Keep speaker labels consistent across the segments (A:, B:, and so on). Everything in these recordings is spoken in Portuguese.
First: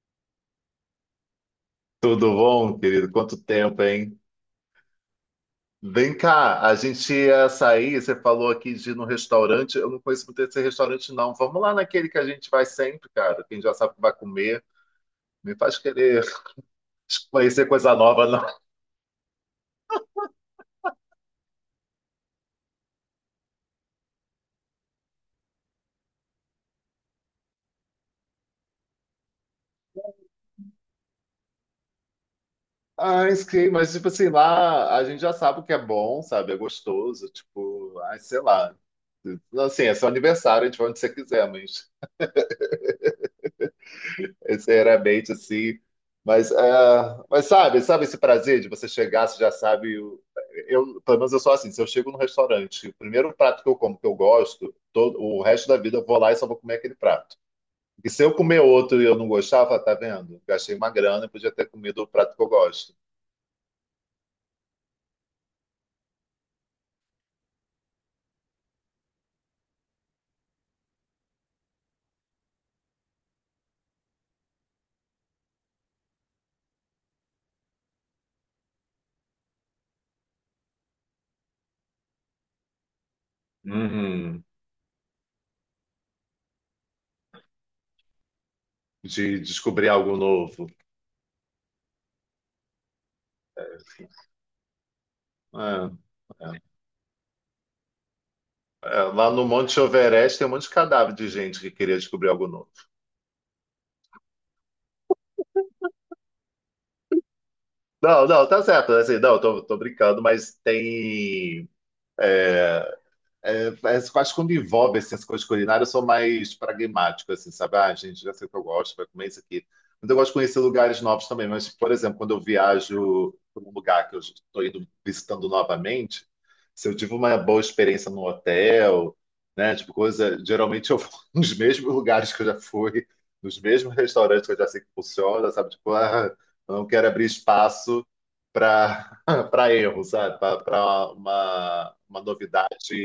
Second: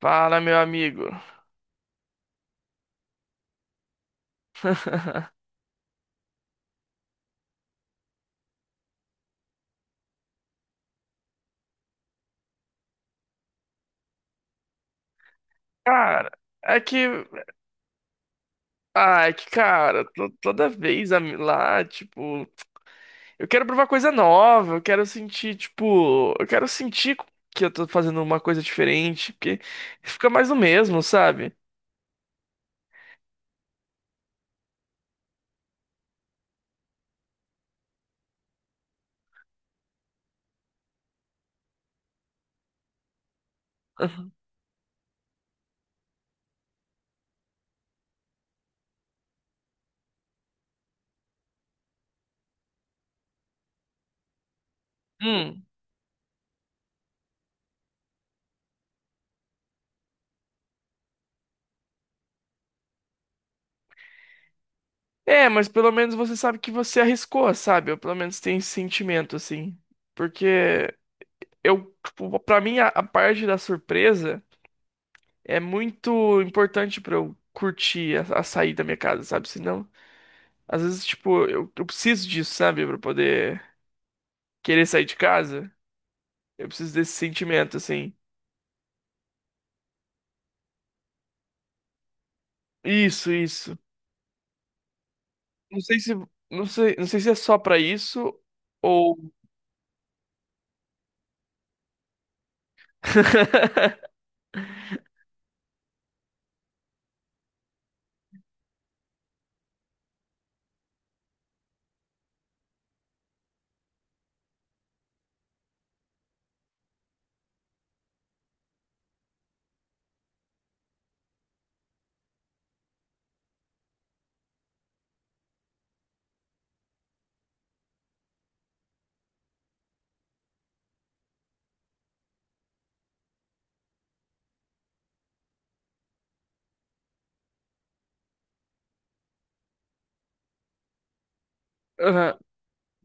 A: Fala, meu amigo.
B: Tudo bom, querido? Quanto tempo, hein? Vem cá, a gente ia sair, você falou aqui de ir no restaurante. Eu não conheço muito esse restaurante, não. Vamos lá naquele que a gente vai sempre, cara. Quem já sabe o que vai comer. Me faz querer
A: Cara, é que.
B: conhecer coisa nova, não.
A: Ah, é que, cara, toda vez a lá, tipo. Eu quero provar coisa nova, eu quero sentir, tipo. Eu quero sentir que eu tô fazendo uma coisa diferente, porque fica mais o mesmo, sabe?
B: Ah, sim, mas tipo assim, lá a gente já sabe o que é bom, sabe? É gostoso, tipo, ai, sei lá. Assim, é seu aniversário, a gente vai onde você quiser, mas sinceramente, assim. Mas, mas sabe esse prazer de você chegar, você já sabe. Eu, pelo menos eu sou assim, se eu chego no restaurante, o primeiro prato que eu como, que eu gosto, todo, o
A: Hum.
B: resto da vida eu vou lá e só vou comer aquele prato. E se eu comer outro e eu não gostava, tá vendo? Gastei uma grana e podia ter comido o prato que eu gosto.
A: É, mas pelo menos você sabe que você arriscou, sabe? Eu pelo menos tenho esse sentimento, assim. Porque eu, tipo, pra mim, a parte da surpresa é muito importante pra eu curtir a sair da minha casa, sabe? Senão, às vezes, tipo, eu preciso disso, sabe? Pra poder
B: Uhum.
A: querer sair de casa. Eu preciso desse sentimento, assim.
B: De descobrir algo novo.
A: Isso, isso.
B: É,
A: Não sei se, não
B: é.
A: sei, não sei se é só pra isso
B: É, lá
A: ou.
B: no Monte Everest tem um monte de cadáver de gente que queria descobrir algo novo. Não, não, tá certo. Assim, não, tô brincando, mas tem. É, mas eu quando envolve assim, as coisas culinárias, eu sou mais pragmático, assim, sabe? Ah, gente, já sei o que eu gosto, vai comer isso aqui. Mas eu gosto de conhecer lugares novos também. Mas, por exemplo, quando eu viajo para um lugar que eu estou indo visitando novamente, se eu tive uma boa experiência no hotel, né? Tipo, coisa. Geralmente eu vou nos mesmos lugares que eu já fui, nos mesmos restaurantes que eu já sei que funciona, sabe? Tipo, ah, eu não quero abrir espaço para para erro, sabe? Para uma
A: Aham.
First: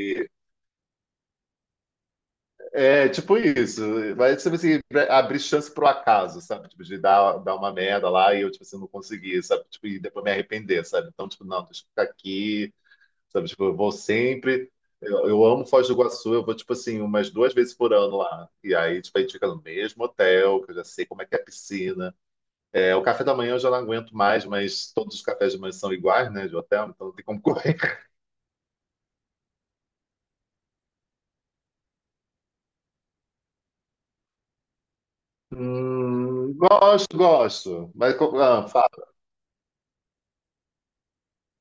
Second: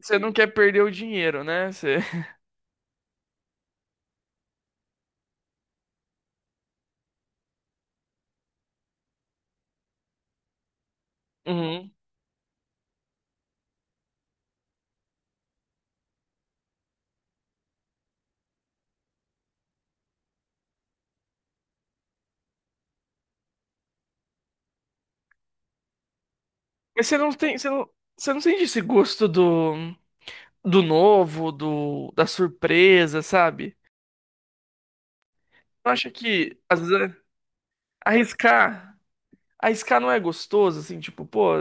A: Você não quer perder o dinheiro, né? Você...
B: é, tipo isso. Mas, tipo assim, abrir chance pro acaso, sabe? Tipo, de dar uma merda lá e eu, tipo assim, não conseguir, sabe? Tipo, e depois me arrepender, sabe? Então, tipo, não, deixa eu
A: Uhum.
B: ficar aqui, sabe? Tipo, eu vou sempre... Eu amo Foz do Iguaçu, eu vou, tipo assim, umas 2 vezes por ano lá. E aí, tipo, a gente fica no mesmo hotel, que eu já sei como é que é a piscina. É, o café da manhã eu já não aguento mais, mas todos os cafés de manhã são iguais, né, de hotel,
A: Mas
B: então não tem como correr.
A: você não sente esse gosto do, do novo, do, da surpresa, sabe? Não acha que, às vezes, é
B: Gosto, gosto.
A: arriscar. A arriscar não é gostoso, assim, tipo, pô,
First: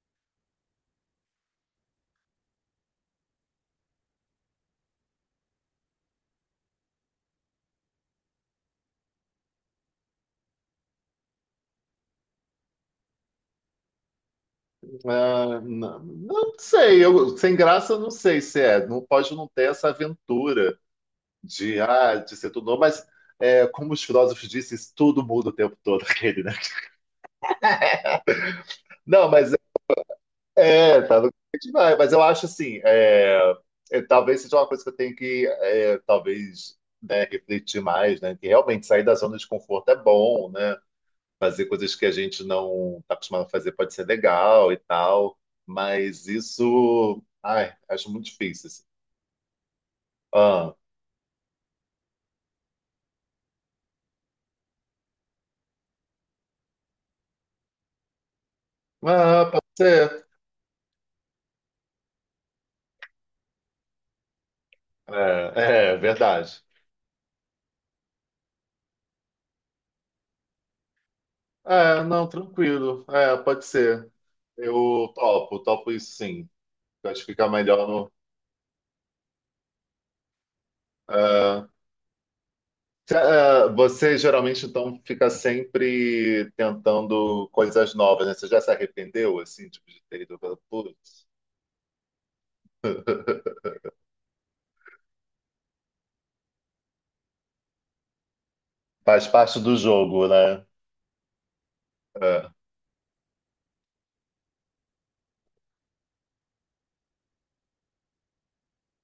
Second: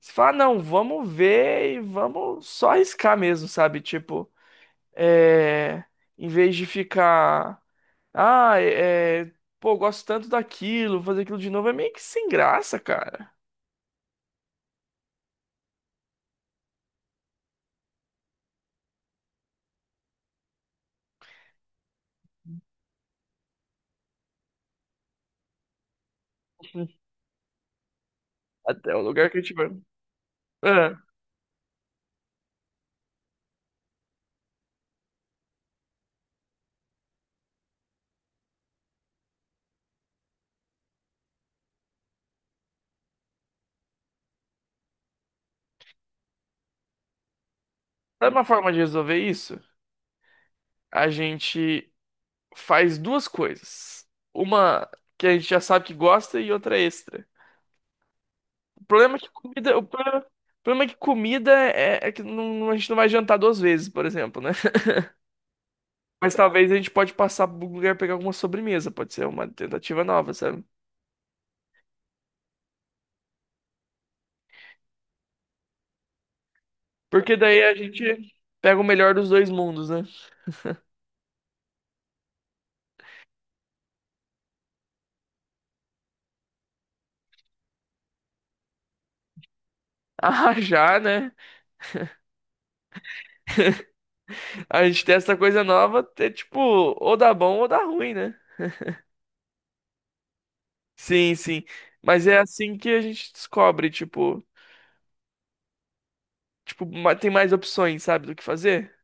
A: você fala, "Ah, não, vamos ver e vamos só arriscar mesmo, sabe? Tipo, é, em vez de ficar, ah, é, é, pô, gosto tanto daquilo, fazer aquilo de novo é meio que sem graça, cara.
B: Ah, não, não sei, sem graça não sei se é. Não pode não ter essa aventura de ser tudo novo, mas como os filósofos dizem, isso tudo muda o tempo todo, aquele, né?
A: Até o
B: Não,
A: lugar que a
B: mas
A: gente vai. Ah,
B: tá no demais. Mas eu acho assim, talvez seja uma coisa que eu tenho que, talvez, né, refletir mais, né? Que realmente sair da zona de conforto é bom, né? Fazer coisas que a gente não está acostumado a fazer pode ser legal e tal, mas isso, ai, acho muito
A: sabe uma
B: difícil,
A: forma de
B: assim.
A: resolver isso?
B: Ah,
A: A gente faz duas coisas. Uma que a gente já sabe que gosta e outra extra. O problema é que
B: ah, pode
A: comida, o problema,
B: ser.
A: o problema é que comida é, é que a gente não vai jantar duas vezes, por exemplo, né?
B: É, é
A: Mas
B: verdade.
A: talvez a gente pode passar por um lugar e pegar alguma sobremesa, pode ser uma tentativa nova, sabe?
B: É, não, tranquilo. É, pode ser. Eu topo, topo isso sim. Eu acho que
A: Porque
B: fica
A: daí a
B: melhor no.
A: gente pega o melhor dos dois mundos, né?
B: é. Você geralmente então fica sempre tentando coisas novas, né? Você já se arrependeu assim, tipo, de ter ido
A: Ah, já,
B: putz.
A: né? A gente testa coisa nova, é tipo, ou dá bom ou dá ruim, né?
B: Faz parte do jogo, né?
A: Sim, sim. Mas é
B: É,
A: assim que a gente descobre, tipo, tipo, tem mais opções, sabe, do que fazer?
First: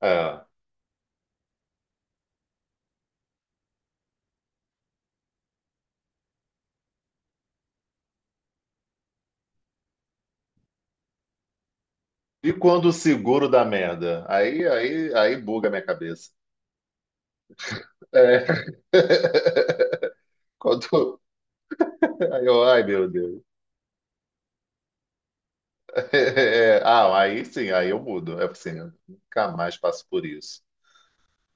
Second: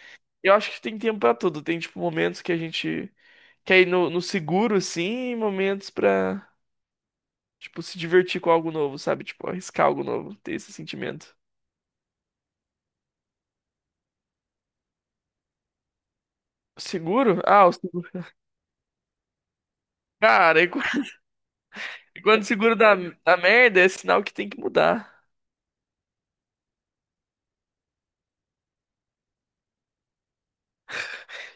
B: é.
A: Eu acho que tem tempo pra tudo. Tem, tipo, momentos que a gente quer ir no, no seguro, assim, em momentos pra, tipo, se divertir com algo novo, sabe? Tipo, arriscar algo novo, ter esse sentimento.
B: E quando o seguro dá merda? Aí buga a minha cabeça.
A: Seguro? Ah, o seguro.
B: É.
A: Cara, e qu-
B: Quando,
A: e quando o
B: aí eu,
A: seguro
B: ai,
A: dá,
B: meu
A: dá
B: Deus.
A: merda, é sinal que tem que mudar.
B: É, ah, aí sim, aí eu mudo. É assim, eu nunca mais passo por isso.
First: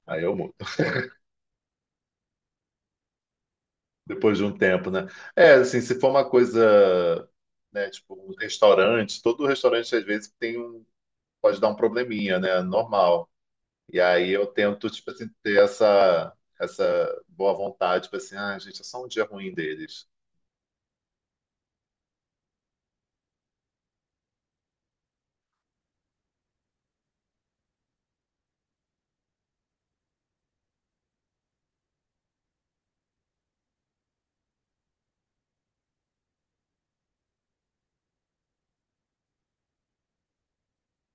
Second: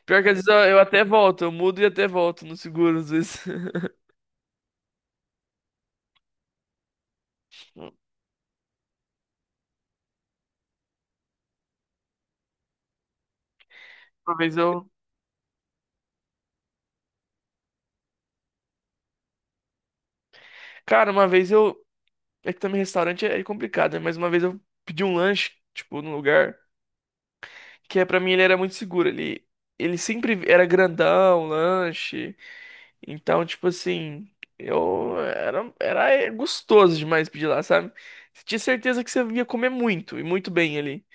A: Pior
B: Aí
A: que
B: eu
A: às vezes eu,
B: mudo.
A: eu até volto, eu mudo e até volto no seguro, às vezes.
B: Depois de um tempo, né? É, assim, se for uma coisa, né, tipo, um restaurante, todo restaurante às vezes tem um, pode dar um probleminha, né? Normal. E aí
A: Uma
B: eu
A: vez eu.
B: tento, tipo assim, ter essa boa vontade, tipo assim, ah, gente, é só um dia ruim deles.
A: Cara, uma vez eu. É que também restaurante é complicado, né? Mas uma vez eu pedi um lanche, tipo, num lugar que é, pra mim ele era muito seguro. Ele sempre era grandão, lanche. Então, tipo assim, era é, gostoso demais pedir lá, sabe? Você tinha certeza que você ia comer muito e muito bem ali.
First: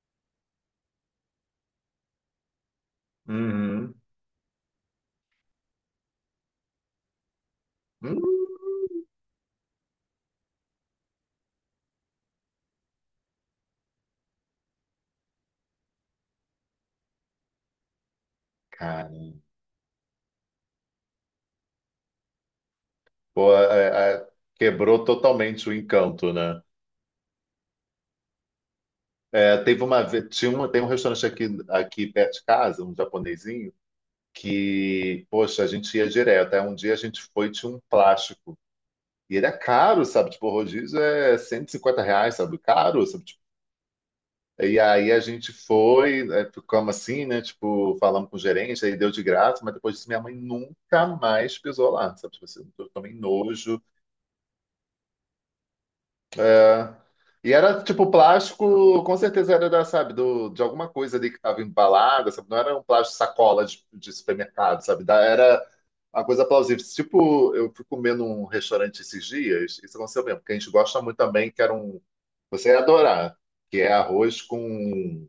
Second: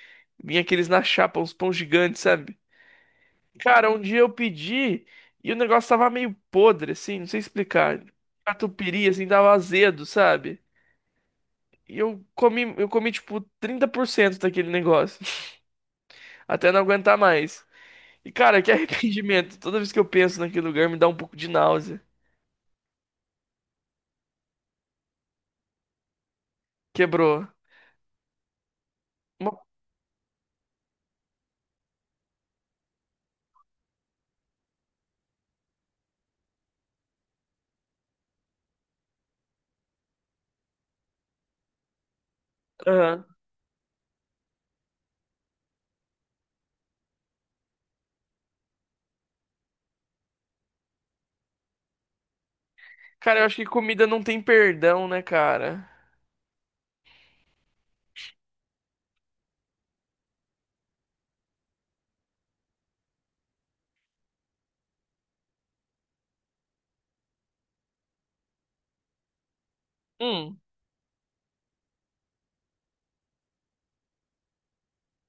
A: Vinha aqueles na chapa, uns pão gigantes, sabe? Cara,
B: Uhum.
A: um dia eu pedi e o negócio tava meio podre, assim, não sei explicar.
B: Hum,
A: Catupiry, assim, tava azedo, sabe? E eu comi, tipo, 30% daquele negócio. Até não aguentar mais. E, cara, que
B: cara,
A: arrependimento. Toda vez que eu penso naquele lugar, me dá um pouco de náusea.
B: pô, quebrou totalmente o encanto, né?
A: Quebrou.
B: É, teve uma, ve- tinha uma, tem um restaurante aqui perto de casa, um japonesinho, que, poxa, a gente ia direto. Aí um dia a gente foi e tinha um plástico. E ele é caro, sabe? Tipo, o rodízio é R$ 150, sabe? Caro, sabe?
A: Uma...
B: Tipo, e aí a gente foi, ficamos assim, né? Tipo, falamos com o gerente, aí deu de graça, mas depois disso minha mãe nunca mais pisou lá, sabe? Tipo assim, eu tomei
A: Cara, eu acho que
B: nojo.
A: comida não tem perdão, né, cara?
B: É. E era tipo plástico, com certeza era da, sabe, do, de alguma coisa ali que estava embalada, sabe? Não era um plástico sacola de supermercado, sabe? Era uma coisa plausível. Tipo, eu fui comer num restaurante esses dias, isso aconteceu mesmo, porque a
A: Hum,
B: gente gosta muito também, que era um. Você ia adorar, que é arroz com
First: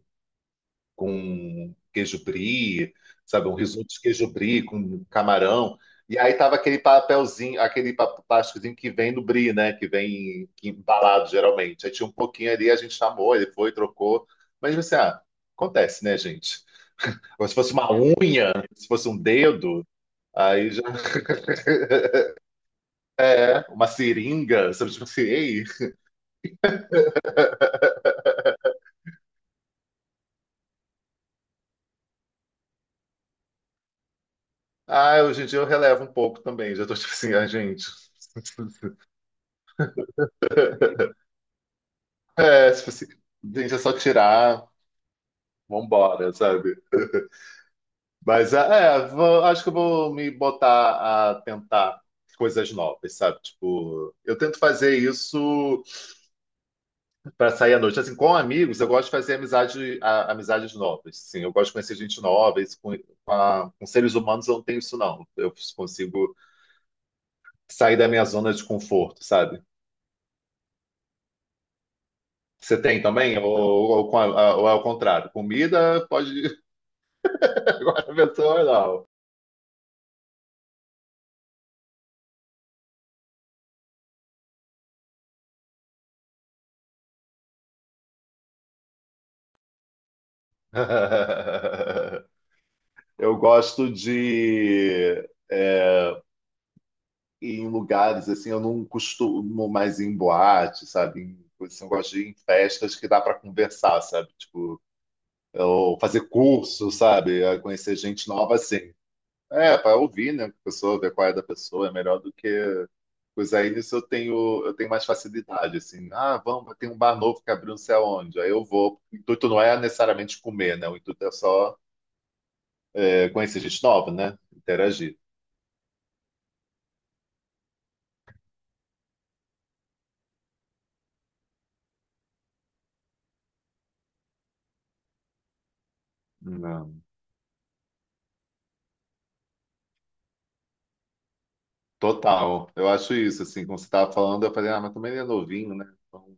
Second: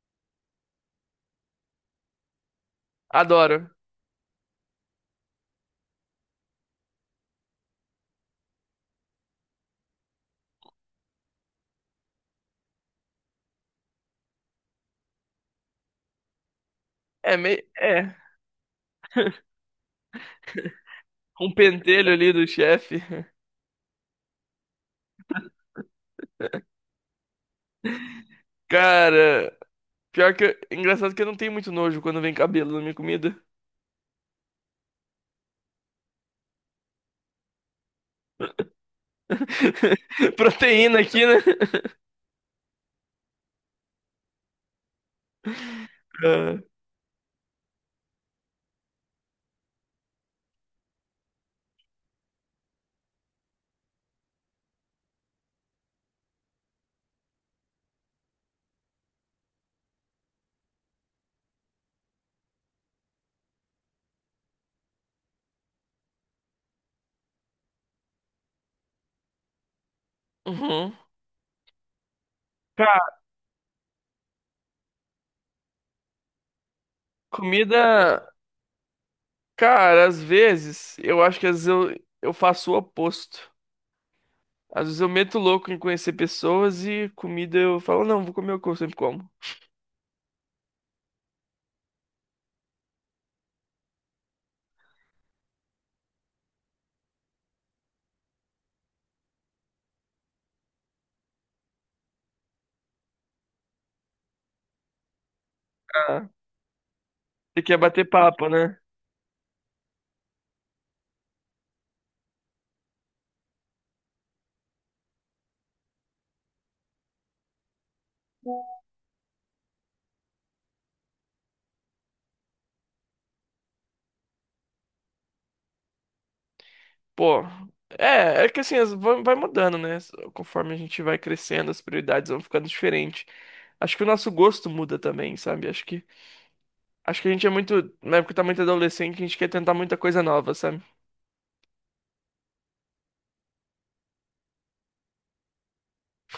B: com queijo brie, sabe? Um
A: adoro.
B: risoto de queijo brie com camarão. E aí tava aquele papelzinho, aquele plásticozinho que vem no brie, né? Que vem que embalado geralmente. Aí tinha um pouquinho ali, a gente chamou, ele foi, trocou. Mas você, ah, acontece, né, gente?
A: É,
B: Agora, se
A: meio.
B: fosse uma
A: É.
B: unha, se fosse um dedo, aí já
A: Um pentelho ali do chefe.
B: é uma seringa, sabe? Tipo assim, ei.
A: Cara, engraçado que eu não tenho muito nojo quando vem cabelo na minha comida.
B: Ah, hoje em dia eu relevo um pouco também. Já tô tipo assim, ah, gente.
A: Proteína aqui, né?
B: É, tipo assim, gente, é só tirar, vambora,
A: Ah,
B: sabe? Mas acho que eu vou me botar a tentar coisas novas, sabe? Tipo, eu tento fazer isso para sair à noite. Assim, com amigos, eu gosto de fazer amizade, amizades novas. Sim, eu gosto de conhecer gente nova. Isso com seres humanos eu não tenho isso, não. Eu consigo sair da minha zona de conforto, sabe?
A: uhum.
B: Você tem
A: Cara,
B: também? Ou é o contrário? Comida pode ir. Agora, a
A: comida.
B: pessoa não.
A: Cara, às vezes, eu acho que às vezes eu faço o oposto. Às vezes eu meto louco em conhecer pessoas e comida eu falo, não, vou comer o que eu sempre como.
B: Eu gosto de. Em lugares assim, eu não costumo mais ir em boate, sabe? Assim, eu gosto de ir em festas que dá para conversar, sabe? Tipo, ou fazer
A: Ah,
B: curso, sabe?
A: você quer
B: Conhecer
A: bater
B: gente
A: papo,
B: nova
A: né?
B: assim. É, para ouvir, né? A pessoa, ver qual é da pessoa, é melhor do que. Pois aí nisso eu tenho mais facilidade, assim. Ah, vamos, tem um bar novo que abriu não sei aonde. Aí eu vou. O intuito não é necessariamente comer, né? O intuito é só conhecer gente nova, né? Interagir.
A: Pô, é, é que assim, vai mudando, né? Conforme a gente vai crescendo, as prioridades vão ficando diferentes. Acho que o nosso gosto muda também, sabe?
B: Não.
A: Acho que a gente é muito. Na época tá muito adolescente, a gente quer tentar muita coisa nova, sabe?
B: Total, eu acho isso, assim, como você estava falando, eu falei, ah, mas também ele é novinho, né? Então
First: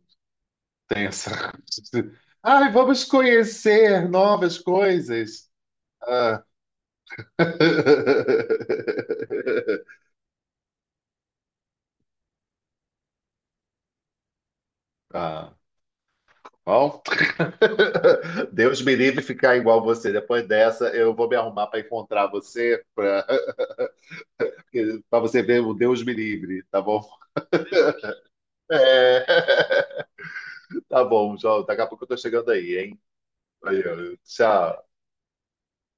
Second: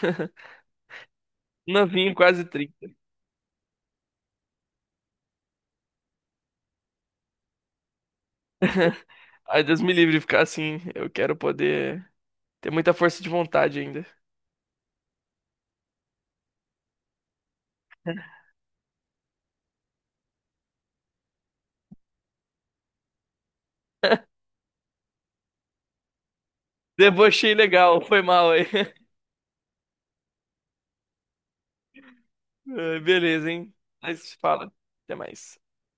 B: tem essa coisa
A: Novinho,
B: de,
A: quase
B: ai,
A: 30.
B: vamos conhecer novas coisas. Ah.
A: Ai, Deus me livre de ficar assim. Eu quero poder ter muita força de vontade ainda.
B: Ah, bom, Deus me livre ficar igual você. Depois dessa, eu vou me arrumar para encontrar você, para você ver o Deus me livre, tá bom?
A: Debochei legal, foi mal aí.
B: É. Tá bom, João, daqui a pouco eu tô chegando aí,
A: Ai,
B: hein?
A: beleza, hein?
B: Valeu,
A: Mas fala.
B: tchau.
A: Até mais.